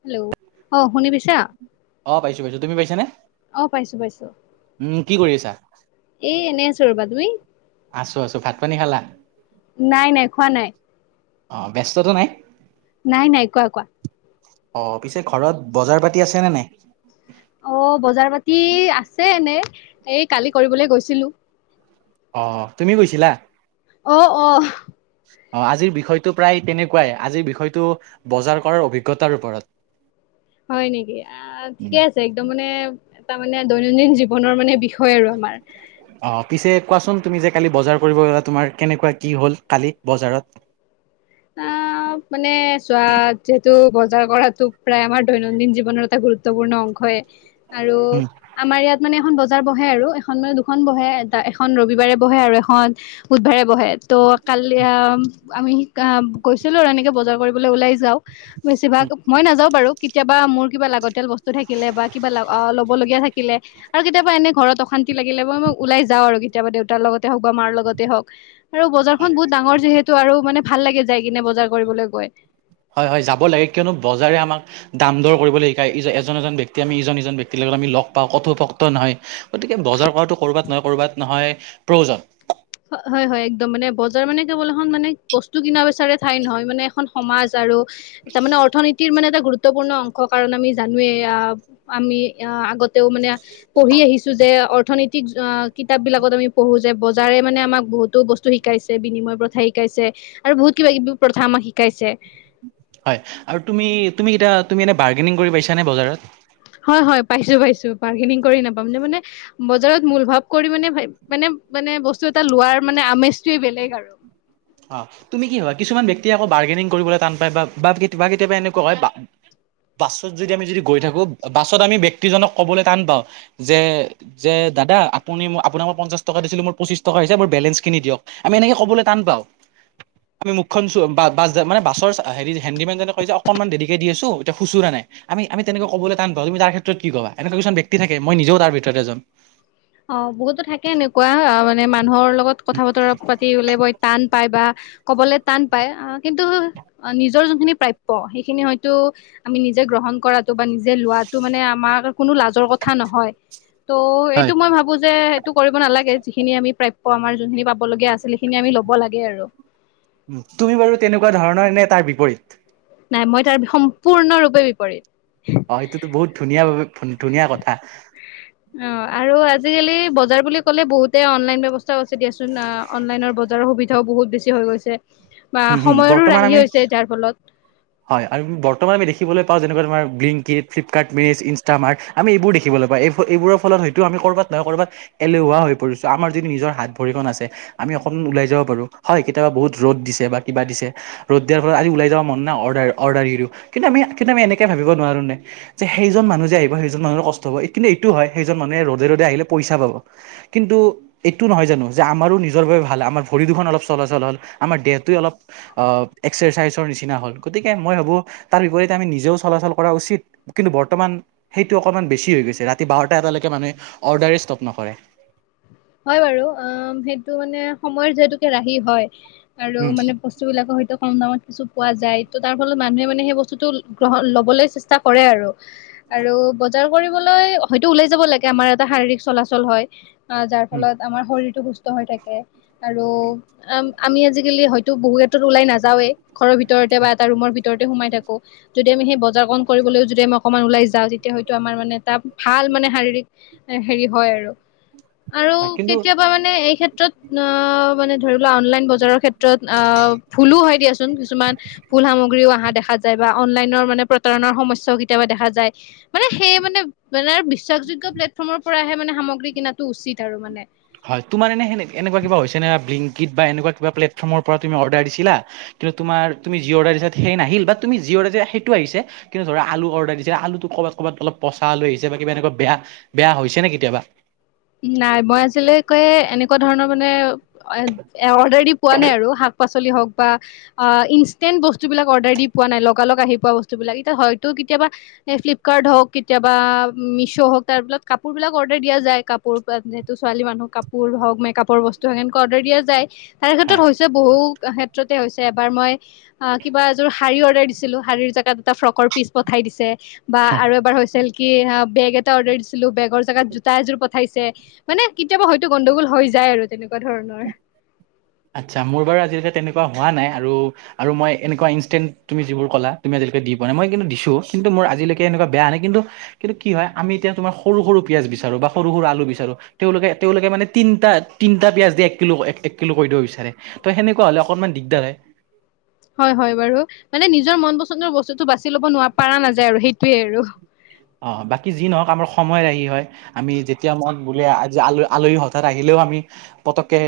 Hello, অ', শুনি পাইছা? অ', পাইছো পাইছো তুমি পাইছা নে? পাইছো উম কি কৰি আছা? এ এনে আছো ৰ'বা, তুমি? আছো আছো, ভাত পানী খালা? নাই নাই খোৱা নাই। অ', ব্যস্ততা নাই। নাই নাই, কোৱা কোৱা। অ', পিছে ঘৰত বজাৰ পাতি আছে নে নাই? অ বজাৰ পাতি আছে এনে এই কালি কৰিবলে গৈছিলো অ তুমি গৈছিলা অ অ অ আজিৰ বিষয়টো প্ৰায় কেনেকুৱাই আজিৰ বিষয়টো বজাৰ কৰাৰ অভিজ্ঞতাৰ ওপৰত হয় নেকি, অ' উম। ঠিকে আছে, একদম মানে এটা মানে দৈনন্দিন জীৱনৰ মানে বিষয় আৰু আমাৰ। অ পিছে কোৱাচোন তুমি যে কালি বজাৰ কৰিব গ'লা, তোমাৰ কেনেকুৱা কি হ'ল কালি বজাৰত? অ' মানে চোৱা তো বজাৰ কৰাটো প্ৰায় আমাৰ দৈনন্দিন জীৱনৰ এটা গুৰুত্বপূৰ্ণ অংশই। আৰু উম আমাৰ ইয়াত মানে এখন ব বজাৰ বহে আৰু, এখন মানে দুখন বহে, এ এখন ৰবিবাৰে বহে আৰু এখন বুধবাৰে বহে। ত' কালি আ আমি কেইটা গৈছিলোঁ আৰু এনেকে বজাৰ কৰিবলৈ ওলাই যাও, বেছিভাগ উম, মই নাযাওঁ বাৰু। কেতিয়াবা মোৰ কিবা লাগতিয়াল বস্তু থাকিলে বা কিবা আ ল'ব লগীয়া থাকিলে আৰু কেতিয়াবা এনে ঘৰত অশান্তি লাগিলে, মই-মই ওলাই যাওঁ আৰু কেতিয়াবা দেউতাৰ লগতে হওঁক বা মাৰ লগতে হওঁক। আৰু বজাৰখন বহুত ডাঙৰ যিহেতু আৰু মানে ভাল লাগে যাই কিনে বজাৰ কৰিবলৈ গৈ। হয়-হয় যাব লাগে, কিয়নো বজাৰে আমাক দাম দৰ কৰিবলৈ শিকায়, ই এজন-এজন ব্যক্তি আমি ইজন-ইজন ব্যক্তিলৈ তাত আমি লগ পাওঁ, কথোপকথন নহয়। গতিকে বজাৰ কৰাটো ক'ৰবাত নহয় ক'ৰবাত নহয় প্ৰয়োজন। হয়-হয় একদম মানে বজাৰ মানে কেৱল এখন মানে বস্তু কিনা বিচাৰে ঠাই নহয় মানে এখন সমাজ আৰু তাৰমানে অৰ্থনীতিৰ মানে এটা গুৰুত্বপূৰ্ণ অংশ, কাৰণ আমি জানোৱে এইয়া আমি আগতেও মানে পঢ়ি আহিছোঁ যে এ অৰ্থনৈতিক অ' কিতাপ বিলাকত আমি পঢ়োঁ যে বজাৰে মানে আমাক বহুতো বস্তু শিকাইছে, বিনিময় প্ৰথা শিকাইছে আৰু বহুত কিবা-কিবি প্ৰথা আমাক শিকাইছে। হয়। আৰু তুমি-তুমি এতিয়া তুমি এনে বাৰ্গেনিং কৰি পাইছা নে বজাৰত? হয়-হয়, পাইছোঁ-পাইছোঁ। বাৰ্গেনিং কৰি নাপাম নে মানে বজাৰত মূল ভাৱ কৰি মানে-মানে মানে বস্তু এটা লোৱাৰ মানে আমেজটোৱে বেলেগ আৰু। অ' তুমি কি হয়, কিছুমান ব্যক্তিয়ে আকৌ বাৰ্গেনিং কৰিবলৈ টান পায় বা-বা তোমাৰ কেতিয়াবা এনেকুৱা হয় বাছত যদি আমি যদি গৈ থাকো বাছত আমি ব্যক্তিজনক ক'বলৈ টান পাওঁ যে যে দাদা আপুনি ম আপোনাক মই পঞ্চা টকা দিছিলো মোৰ পঁচি টকা হৈছে মোৰ বেলেঞ্চখিনি দিয়ক, আমি এনেকে কবলৈ টান পাও। আমি মুখখন বা-বা-বাছ মানে বাছৰ হেৰি হেণ্ডিমেন যনে কৈ যে অকনমান দেৰিকে দি আছো এতিয়া খুচুৰা নাই। আমি আমি তেনেকৈ ক'বলৈ টান পাও, তুমি তাৰ ক্ষেত্ৰত কি কবা, এনেকুৱা কিছুমান ব্যক্তি থাকে মই নিজেও তাৰ ভিতৰ এজন। অ বহুতো থাকে এনেকুৱা মানে মা মানুহৰ লগত কথা বতৰা পাতিবলে বই টান পাই বা ক'বলৈ টান পাই, আহ কিন্তু নিজৰ যোনখিনি প্ৰাপ্য সেইখিনি হয়তো আমি নিজে গ্ৰহণ কৰাটো বা নিজে লোৱাটো মানে আমাৰ কোনো লাজৰ কথা নহয়। ত এ হয়। ভাবো যে সেইটো কৰিব নালাগে যিখিনি আমি প্ৰাপ্য আমাৰ যোনখিনি পাবলগীয়া আছিল সেইখিনি আমি লব লাগে আৰু। তুমি বাৰু তেনেকুৱা ধৰণৰ নে তাৰ বিপৰীত? নাই মই তাৰ সম্পূৰ্ণৰূপে বিপৰীত। অ সেটোতো বহুত ধুনীয়া ধুনীয়া কথা। অ আৰু আজিকালি বজাৰ বুলি ক'লে বহুতে অনলাইন বৱস্থাও আছে দিয়াচোন অনলাইনৰ বজাৰ আৰু সুবিধাও বহুত বেছি হৈ গৈছে। বা হম, হম। সময়ৰো বৰ্তমান ৰাহি আমি! হৈছে যাৰ ফলত হয় আৰু বৰ্তমান আমি দেখিবলৈ পওঁ, যেনেকৈ আমাৰ ব্লিংকেড, ফিপকাৰ্ট মেজ, ইনষ্টামাৰট, আমি এইবোৰ দেখিবলৈ পওঁ, এইবোৰ ফলত হয়ত আমি ক'ৰবাত ক'বাত এলেহুৱা হৈ পৰিছোঁ, আমাৰ যদি নিজৰ হাত ভৰিখন আছে, আমি অকনমান ওলাই যাব পাৰোঁ, হয় কেতিয়াবা বহুত ৰ'দ দিছে। বা কিবা দিছে, ৰ'দ দিয়াৰ পৰা আজি উলাই যাব মন নাই, অ, অৰ্ডাৰ [unintelligible] কিন্তু আমি, আমি এনেকে ভাবিব নোৱাৰো। যে সেইজন মানুহ যে আহিব, সেইজন মানুহৰ কষ্ট হ'ব, কিন্তু এইটো হয়, সেইজন মানুহে ৰ'দে ৰ'দে আহিলে পইচা পাব। কিন্তু এইটো নহয় জানো, যে আমাৰো নিজৰ বাবে ভাল, আমাৰ ভৰি দুখন অলপ চলাচল হ'ল, আমাৰ দেহ অলপ অ', এক্সাৰচাইজৰ নিচিনা হ'ল, গতিকে মই ভাবো তাৰ বিপৰীতে আমি নিজেও চলাচল কৰা উচিত। চি, কিন্তু বৰ্তমান সেইটো অকণমান বেছি হৈ গৈছে, ৰাতি বাৰটা, এটালৈকে মানুহে অৰ্ডাৰে ষ্টপ নকৰে। হয় বাৰু, অ', সেইটো মানে সময়ৰ যিহেতুকে ৰাহি হয়। আৰু উম, মানে বস্তু বিলাকৰ হয়তো কম দামত কিছু পোৱা যায়। তাৰ ফলত মানুহে মানে সেই বস্তুতটো গ্ৰহণ ল'বলৈ চেষ্টা কৰে আৰু, আৰু বজাৰ কৰিবলৈ হয়টো ওলায় যাব লাগে, আমাৰ এটা শাৰীৰিক চলাল হয়, যাৰ উম, ফলত আমাৰ শৰ হৈ থাকে, আৰু আমি আজিকালি হয়তো, বহু ক্ষেত্ৰত ওলাই নাযাওঁৱেই। ঘৰৰ ভিতৰতে বা এটা ৰুমৰ ভিতৰতে সোমাই থাকো, যদি আমি সেই বজাৰ কন কৰিবলৈও যদি আমি অকমান ওলাই যাওঁ, তেতিয়া হয়টো আমাৰ মানে এটা ভাল [unintelligible] হয় কিন্তু মানে ধৰি লোৱা, অনলাইন বজাৰৰ ক্ষেত্ৰত আহ, ভুলো হয় দিয়াচোন কিছুমান। ভুল সামগ্ৰীও অহা দেখা যায়, বা অনলাইনৰ মানে, প্ৰতাৰণাৰ সমস্যাও কেতিয়াবা দেখা যায়। মানে সেই মানে, মানে বিশ্বাসযোগ্য প্লেটফৰ্মৰ পৰাহে মানে, সামগ্ৰী কিনটো উচিত আৰু মানে। হয়, তোমাৰ এনে, সেনে, এনেকুৱা কিবা হৈছে নে বা এটা কিবা প্লেটফৰ পৰা অৰডাৰ দিছা, [unintelligible] অৰডাৰ তুুমি সেইটো আহিছে, কিন্তু ধৰা আলু অৰ্ডাৰ দিছিলা আলুটো ক'বাত ক'বাত অলপ পচা, আলু আহি বা কিবা এনেকুৱা বেয়া বেয়া হৈছে নে কেতিয়াবা? নাই, মই আজিলৈকে এনেকুৱা ধৰণৰ মানে, অৰ্ডাৰ দি পোৱা নাই আৰু, শা শাক পাচলি হওঁক বা, ইনষ্টেন্ট বস্তু বিলাক অৰ্ডাৰ দি পোৱা নাই, লগালগ আহি পোৱা বস্তু বিলাক এতিয়া হয়তো [unintelligible] কাপোৰ যিহেতু, ছোৱালী মানুহক কাপোৰ হওঁক, মেকাপৰ বস্তুক সেনেকুৱা অৰ্ডাৰ দিয়া যায়। তাৰ ক্ষেত্ৰত হয় হৈছে বহু ক্ষেত্ৰতে হৈছে এবাৰ মই অ, কিবা এযোৰ শাৰী দিছিলো শাৰ জোত এটা ফ্ৰ পিচ পঠাই দি বা আৰু এ হৈ কি? বেগ এটা অৰ্ডাৰ দিছিলো বেগৰ যেগাত জোতা এযোৰ পঠাইছে, মানে কেতিয়াবা হয়তো গণ্ডগোল হৈ যায় আৰু তেনেকুৱা ধৰণৰ। আচ্ছা, মোৰ বাৰু আজিলৈকে তেনেকুৱা হোৱা নাই আৰু মই এনেকুৱা ইনষ্টেণ্ট তুমি যিবোৰ কলা তুি প নাই মই কিন্তু দিছো কিন্তু মোৰ আজিলৈকে এনেুৱা বেয়া নাই কিন্তু কিন্তু কি হয় আমি এতিয়া তোমাৰ সৰু পিয়াজ, বিচাৰো বা সৰু-সৰু আলু, তেঁওলোকে-তেওঁলোকে মানে তিনটা-তিনটা পিয়াজ দি এককিলো-এককিলো কৰে কৈ দিব বিচাৰে ত সেনেকুৱা হলে অকনমান দিগদাৰ হয়। হয়-হয় বাৰু মানে নিজৰ মন পছন্দৰ বস্তুটো বাছি ল'ব ন পৰাা নাযায় আৰু সেইটোয়ে আৰু। অ, বাকী যি নহওক আমাৰ সময় ৰাহি হয়, আমি যেতিয়া মই বোলে আজি আল আলহী হঠাৎ আহিলে। তে আমি পতকে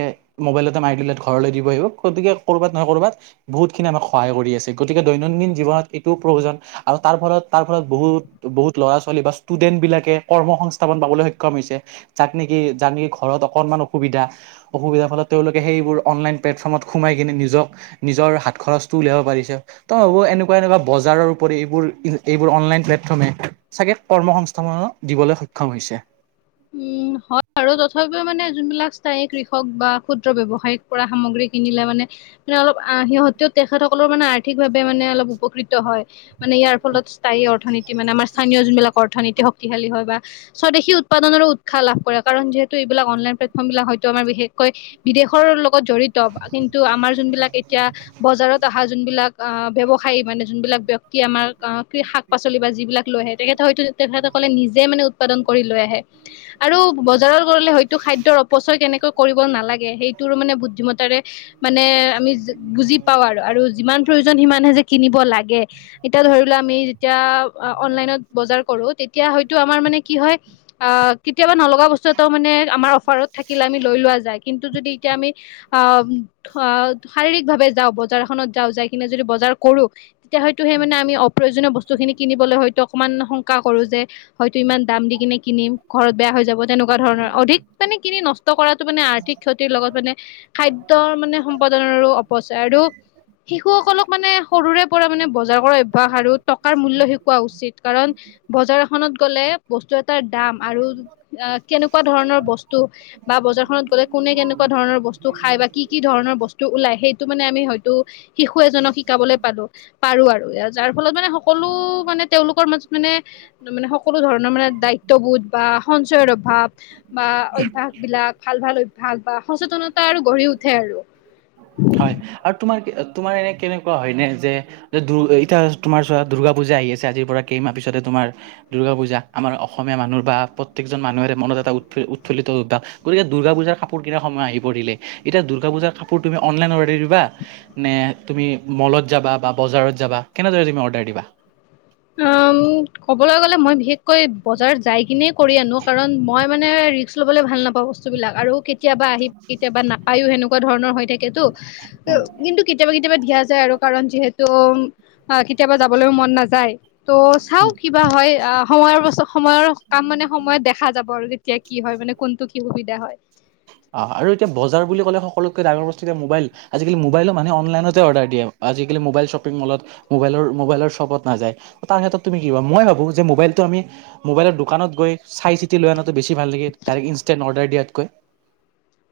মোবাইলতে মাৰি দিব ঘৰলে দিব আহিব, গতিকে কৰবাত নহয়, কৰবাত বহুত খিনি, আমাক সহায় কৰি আছে গতিকে দৈনন্দিন জীৱনত এইটোও প্ৰয়োজন আৰু তাৰ ফলত, তাৰ ফলত বহুত। বহুত ল'ৰা ছোৱালী বা ষ্টুডেন্ট বিলাকে কৰ্ম সংস্থাপন পাবলৈ সক্ষম হৈছে যাক নেকি যাৰ নেকি ঘৰত, অকনমান অসুবিধা-অসুবিধাৰ ফলত তেওঁলোকে সেইবোৰ অনলাইন প্লেটফৰ্মত সোমাই কিনে নিজক নিজৰ, হাত খৰচটো উলিয়াব পাৰিছে তই ভাবো এনেকুৱা এনেকুৱা বজাৰৰ উপপৰি এইবোৰ এইবোৰ অনলাইন প্লেটফৰ্ম হে। চাগে কৰ্মসংস্থাপন দিবলে সক্ষম হৈছে। উম, হয় আৰু তথাপিও মানে যোনবিলাক স্থায়ী কৃষক বা ক্ষুদ্ৰ ব্যৱসায়িক কৰা সামগ্ৰী, কিনিলে মানে মে অলপ সিহঁতেও তেখেতসকলৰ মানে আৰ্থিকভাৱে মানে অলপ উপকৃত হয়। মানে ইয়াৰ ফলত স্থায়ী অৰ্থনীতি মানে আমাৰ স্থানীয় যোনবিলাক অৰ্থনীতি শক্তিশালী হয় বা স্বদেশী উৎপাদনৰো উৎসাহ লাভ কৰে কাৰণ যিহেতু এইবিলাক অনলাইন প্লেটফৰ্ম বিলাক হয়তো আমাৰ বিশেষকৈ বিদেশৰ লোক লগত জৰিত কিন্তু আমাৰ যোনবিলাক এতিয়া বজাৰত অহ যোনবিলাক অ ব্যৱসায় খাই মানে যোনবিলাক ব্যক্তি আমাৰ শাক পাচলি বা যিবিলাক লৈ আহে তেখেতে হয়তো। তেখেতসকলে নিজে মানে উৎপাদন কৰি লৈ আহে। আৰু বজাৰৰ গলে হয়তো খাদ্যৰ অপচয় কেনেকৈ কৰিব নালাগে সেইটোৰো মানে বুদ্ধিমতাৰে, মানে আমি বুজি পাও আৰু আৰু যিমান প্ৰয়োজন সিমানহে যে কিনিব লাগে। এতিয়া ধৰিলোৱা আমি যেতিয়া অনলাইনত বজাৰ কৰোঁ তেতিয়া হয়তো আমাৰ মানে কি হয় অ কেতিয়াবা নলগা বস্তু এটা মানে আমাৰ অফাৰত থাকিলে আমি লৈ লোৱা যায় কিন্তু যদি এতিয়া আমি অ [unintelligible] শাৰীৰিকভাৱে যাওঁ বজাৰখনত যাওঁ যাই কিনে যদি বজাৰ কৰো তেতিয়া হয়তো সে মানে আমি অপ্ৰয়োজনীয় বস্তু খিনি কিনিবলৈ হয়টো অকমান শংকা কৰোঁ যে হয়টো ইমান দাম দি কিনে কিনিম ঘৰত বেয়া হৈ যাব তেনেকুৱা ধৰণৰ অধিক মানে কিনি নষ্ট কৰাটো মানে আৰ্থিক ক্ষতিৰ লগত মানে খাদ্যৰ মানে সম্পাদনৰো অপচয় আৰু শিশুসকলক মানে সৰুৰে পৰা মানে বজাৰ কৰা অভ্যাস আৰু টকাৰ মূল্য শিকোৱা উচিত কাৰণ বজাৰ এখনত গ'লে বস্তু এট তাৰ দাম আৰু কেনেকুৱা ধৰণৰ বস্তু বা বজাৰখনত গ'লে কোনে কেনেকুৱা ধৰণৰ বস্তু খাই বা কি - কি ধৰণৰ বস্তু ওলাই সেইটো মানে আমি হয়টো শিশু এজনক শিকাবলৈ পাৰোঁ পাৰোঁ আৰু এয়া যাৰ ফলত মানে সকলো মানে তেঁওলোকৰ মাজত মানে ত'বোধ বা সঞ্চয়ৰ অভাৱ বা অভ্যাস বিলাক ভাল-ভাল অভ্যাস বা সচেতনত হয় আৰু তোমাৰ কি তোমাৰ এনে কেনেকুৱা হয় এনে যে দুৰ এতিয়া তোমাৰ চোৱা দুৰ্গা পূজা আহি আছে আজিৰ পৰা কেইমাহ পিছতে তোমাৰ আমাৰ দুৰ্গা পূজা আমাৰ অসমীয়া মানুহৰ বা প্ৰত্যেকজন মানুহৰে মনত এটা উৎফি - উৎফুল্লিত অভ্যাস গতি এতিয়া দুৰ্গা পূজাৰ কাপোৰ কিনাৰ সময় আহি পৰিলে। এতিয়া দূৰ্গা পুজাৰ কাপোৰ তুমি অনলাইন অৰ্ডাৰ দিবা নে তুমি মলত যাবা বা বজাৰত যাবা কেনেদৰে তুমি অৰ্ডাৰ দিবা? উম, ক'বলৈ গ'লে মই বিশেষকৈ বজাৰত যাই কিনে কৰি আনো কাৰণ মই মানে এ ৰিক্স ল'বলৈ ভাল নাপাওঁ বস্তুবিলাক আৰু কেত কেতিয়াবা আহি কেতিয়াবা নাপায়ও সেনেকুৱা ধৰণৰ হৈ থাকেতো কিন্তু কেতিয়াবা- কেতি কেতিয়াবা দিয়া যায় আৰু কাৰণ যিহেতু অ, কেতিয়াবা যাবলৈ মন নাযায়। ত' উম চাও কিবা হয় আহ, সময়ৰ পাছত সময়ৰ কাম মানে সময়ত দেখা যাব আৰু তেতিয়া কি হয় মানে কোনটো কি সুবিধা হয়। আটাইতকৈ ডাঙৰ বস্তু এতিয়া মোবাইল আজিকালি মোবাইলো মানে অনলাইনতে অৰ্ডাৰ দিয়ে আজিকালি মোবাইল শ্বপিং মলত মোবাইলৰ মোবাইলৰ শ্বপত নাযায় তাৰ ক্ষেত্ৰত তুমি কি কিবা মই ভাবো যে মোবাইল টো আমি মোবাইলৰ দোকানত গৈ চাই বেছি ভাল নেকি, তাৰ ইনষ্টন অৰ্ডাৰ দিয়াত কৈ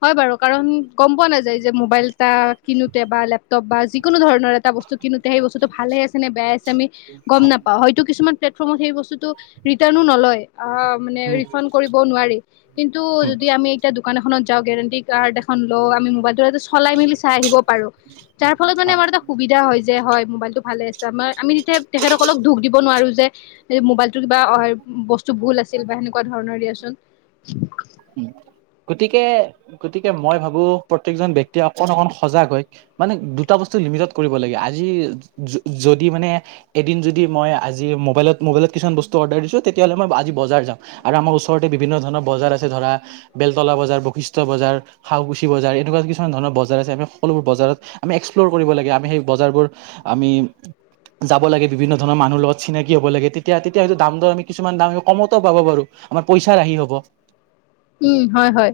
হয় বাৰু কাৰণ গম পোৱা নাযায় যে মোবাইল এটা কিনোতে বা লেপটপ যিকোনো ধৰণৰ এটা বস্তু কিনোতে সেই বস্তুটো ভালে আছে নে বেয়াই আছে আমি গম নাপাওঁ হয়তো কিছুমান প্লেটফৰ্মত সেই বস্তুতটো ৰিটাৰ্নো নলয়। অ মানে উম ৰিফাণ্ড কৰিব নোৱাৰি কিন্তু যদি হয় আমি এতিয়া দোকান এখনত যাওঁ গেৰেণ্টি কাৰ্ড এখন লও আমি মোবাইলটো চলাই মেলি চাই আহিব পাৰো। যাৰ ফলত মানে আমাৰ এটা সুবিধা হয় যে হয় মোবাইলটো ভালে আছে। আমি তেতিয়া তেখেতসকলক দুখ দিব নোৱাৰো যে মোবাইল কিবা অ বস্তু ভুল আছিল বা সেনেকুৱা ধৰণৰ দিয়াচোন। উম। গতিকে গতিকে মই ভাবো প্ৰত্যেকজন ব্যক্তিয়ে অকন অকন সজাগ হয় মানে দুটা বস্তু লিমিট কৰিব লাগে আজি যদি মানে এদিন যদি মই আজি মোবাইলত মোবাইলত কিছুমান বস্ত অৰ্ডাৰ দিছো তেতিয়াহ'লেই আজি বজাৰ যাম আৰু আমাৰ ওচৰতে বিভিন্ন ধৰণ বজাৰ আছে ধৰা বেলতলা বজাৰ বৈশিষ্ঠ বজাৰ শালকুছি বজাৰ এনেকুৱা কিছুমান ধৰণৰ বজাৰ আছে আমি সকলোবোৰ বজাৰ আমি এক্সপ্ল'ৰ কৰিব লাগে আমি সেই বজাৰবোৰ আমি যাব লাগে বিভিন্ন ধৰণৰ মানুহৰ লগত চিনাকি হ'ব লাগে তেতিয়া তেতিয়া হলে দাম দৰ আমি কিছুমান দাম আমি কমতো পাব পাৰো আমাৰ পইচা ৰাহি হ'ব উম হয় হয়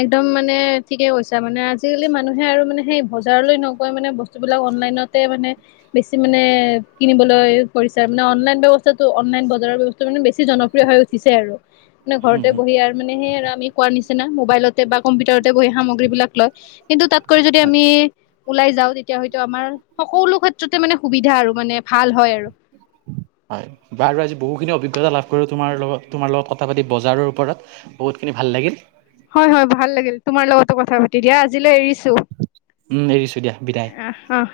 একদম মানে ঠিকে কৈছা মানে আজিকালি মানুহে আৰু মানে সেই বজাৰলৈ নগৈ মান বস্তু এইবিলাক অনলাইনতে মানে বেছি এ কিনিবলৈ কৰিছে মানে অনলাইনটো হৈছে টো অনলাইন বজাৰৰ বস্ত মানে বেছি জনপ্ৰিয় হৈ উঠিছে আৰু মানে উম, ঘৰতে উম, বহি আৰু মানে সেই আৰু আমি নিচিনা মবাইলতে বা কম্পিউাৰতে বহি সামগ্ৰী বিলাক লয় কিন্তু তাত - কৈ যদি হয়। আমি ওলাই যাওঁ তেতিয়া হয়তো আমাৰ সকলো ক্ষেত্ৰতে মানে সুবিধা আৰু মানে ভাল হয় আৰু। হয় বাৰু আজি বহুখিনি অভি অভিজ্ঞতা লাভ তোমাৰ লগত তোমাৰ লগত কথা পাতি বজাৰৰ ওপৰত বহুখিনি ভাল লাগিল। হয় হয় ভাল লাগিল তোমাৰ লগতো কথা পাতি দিয়া আজিলে এৰিছো উম এৰিছো দিয়া বিদায়। আহ আহ।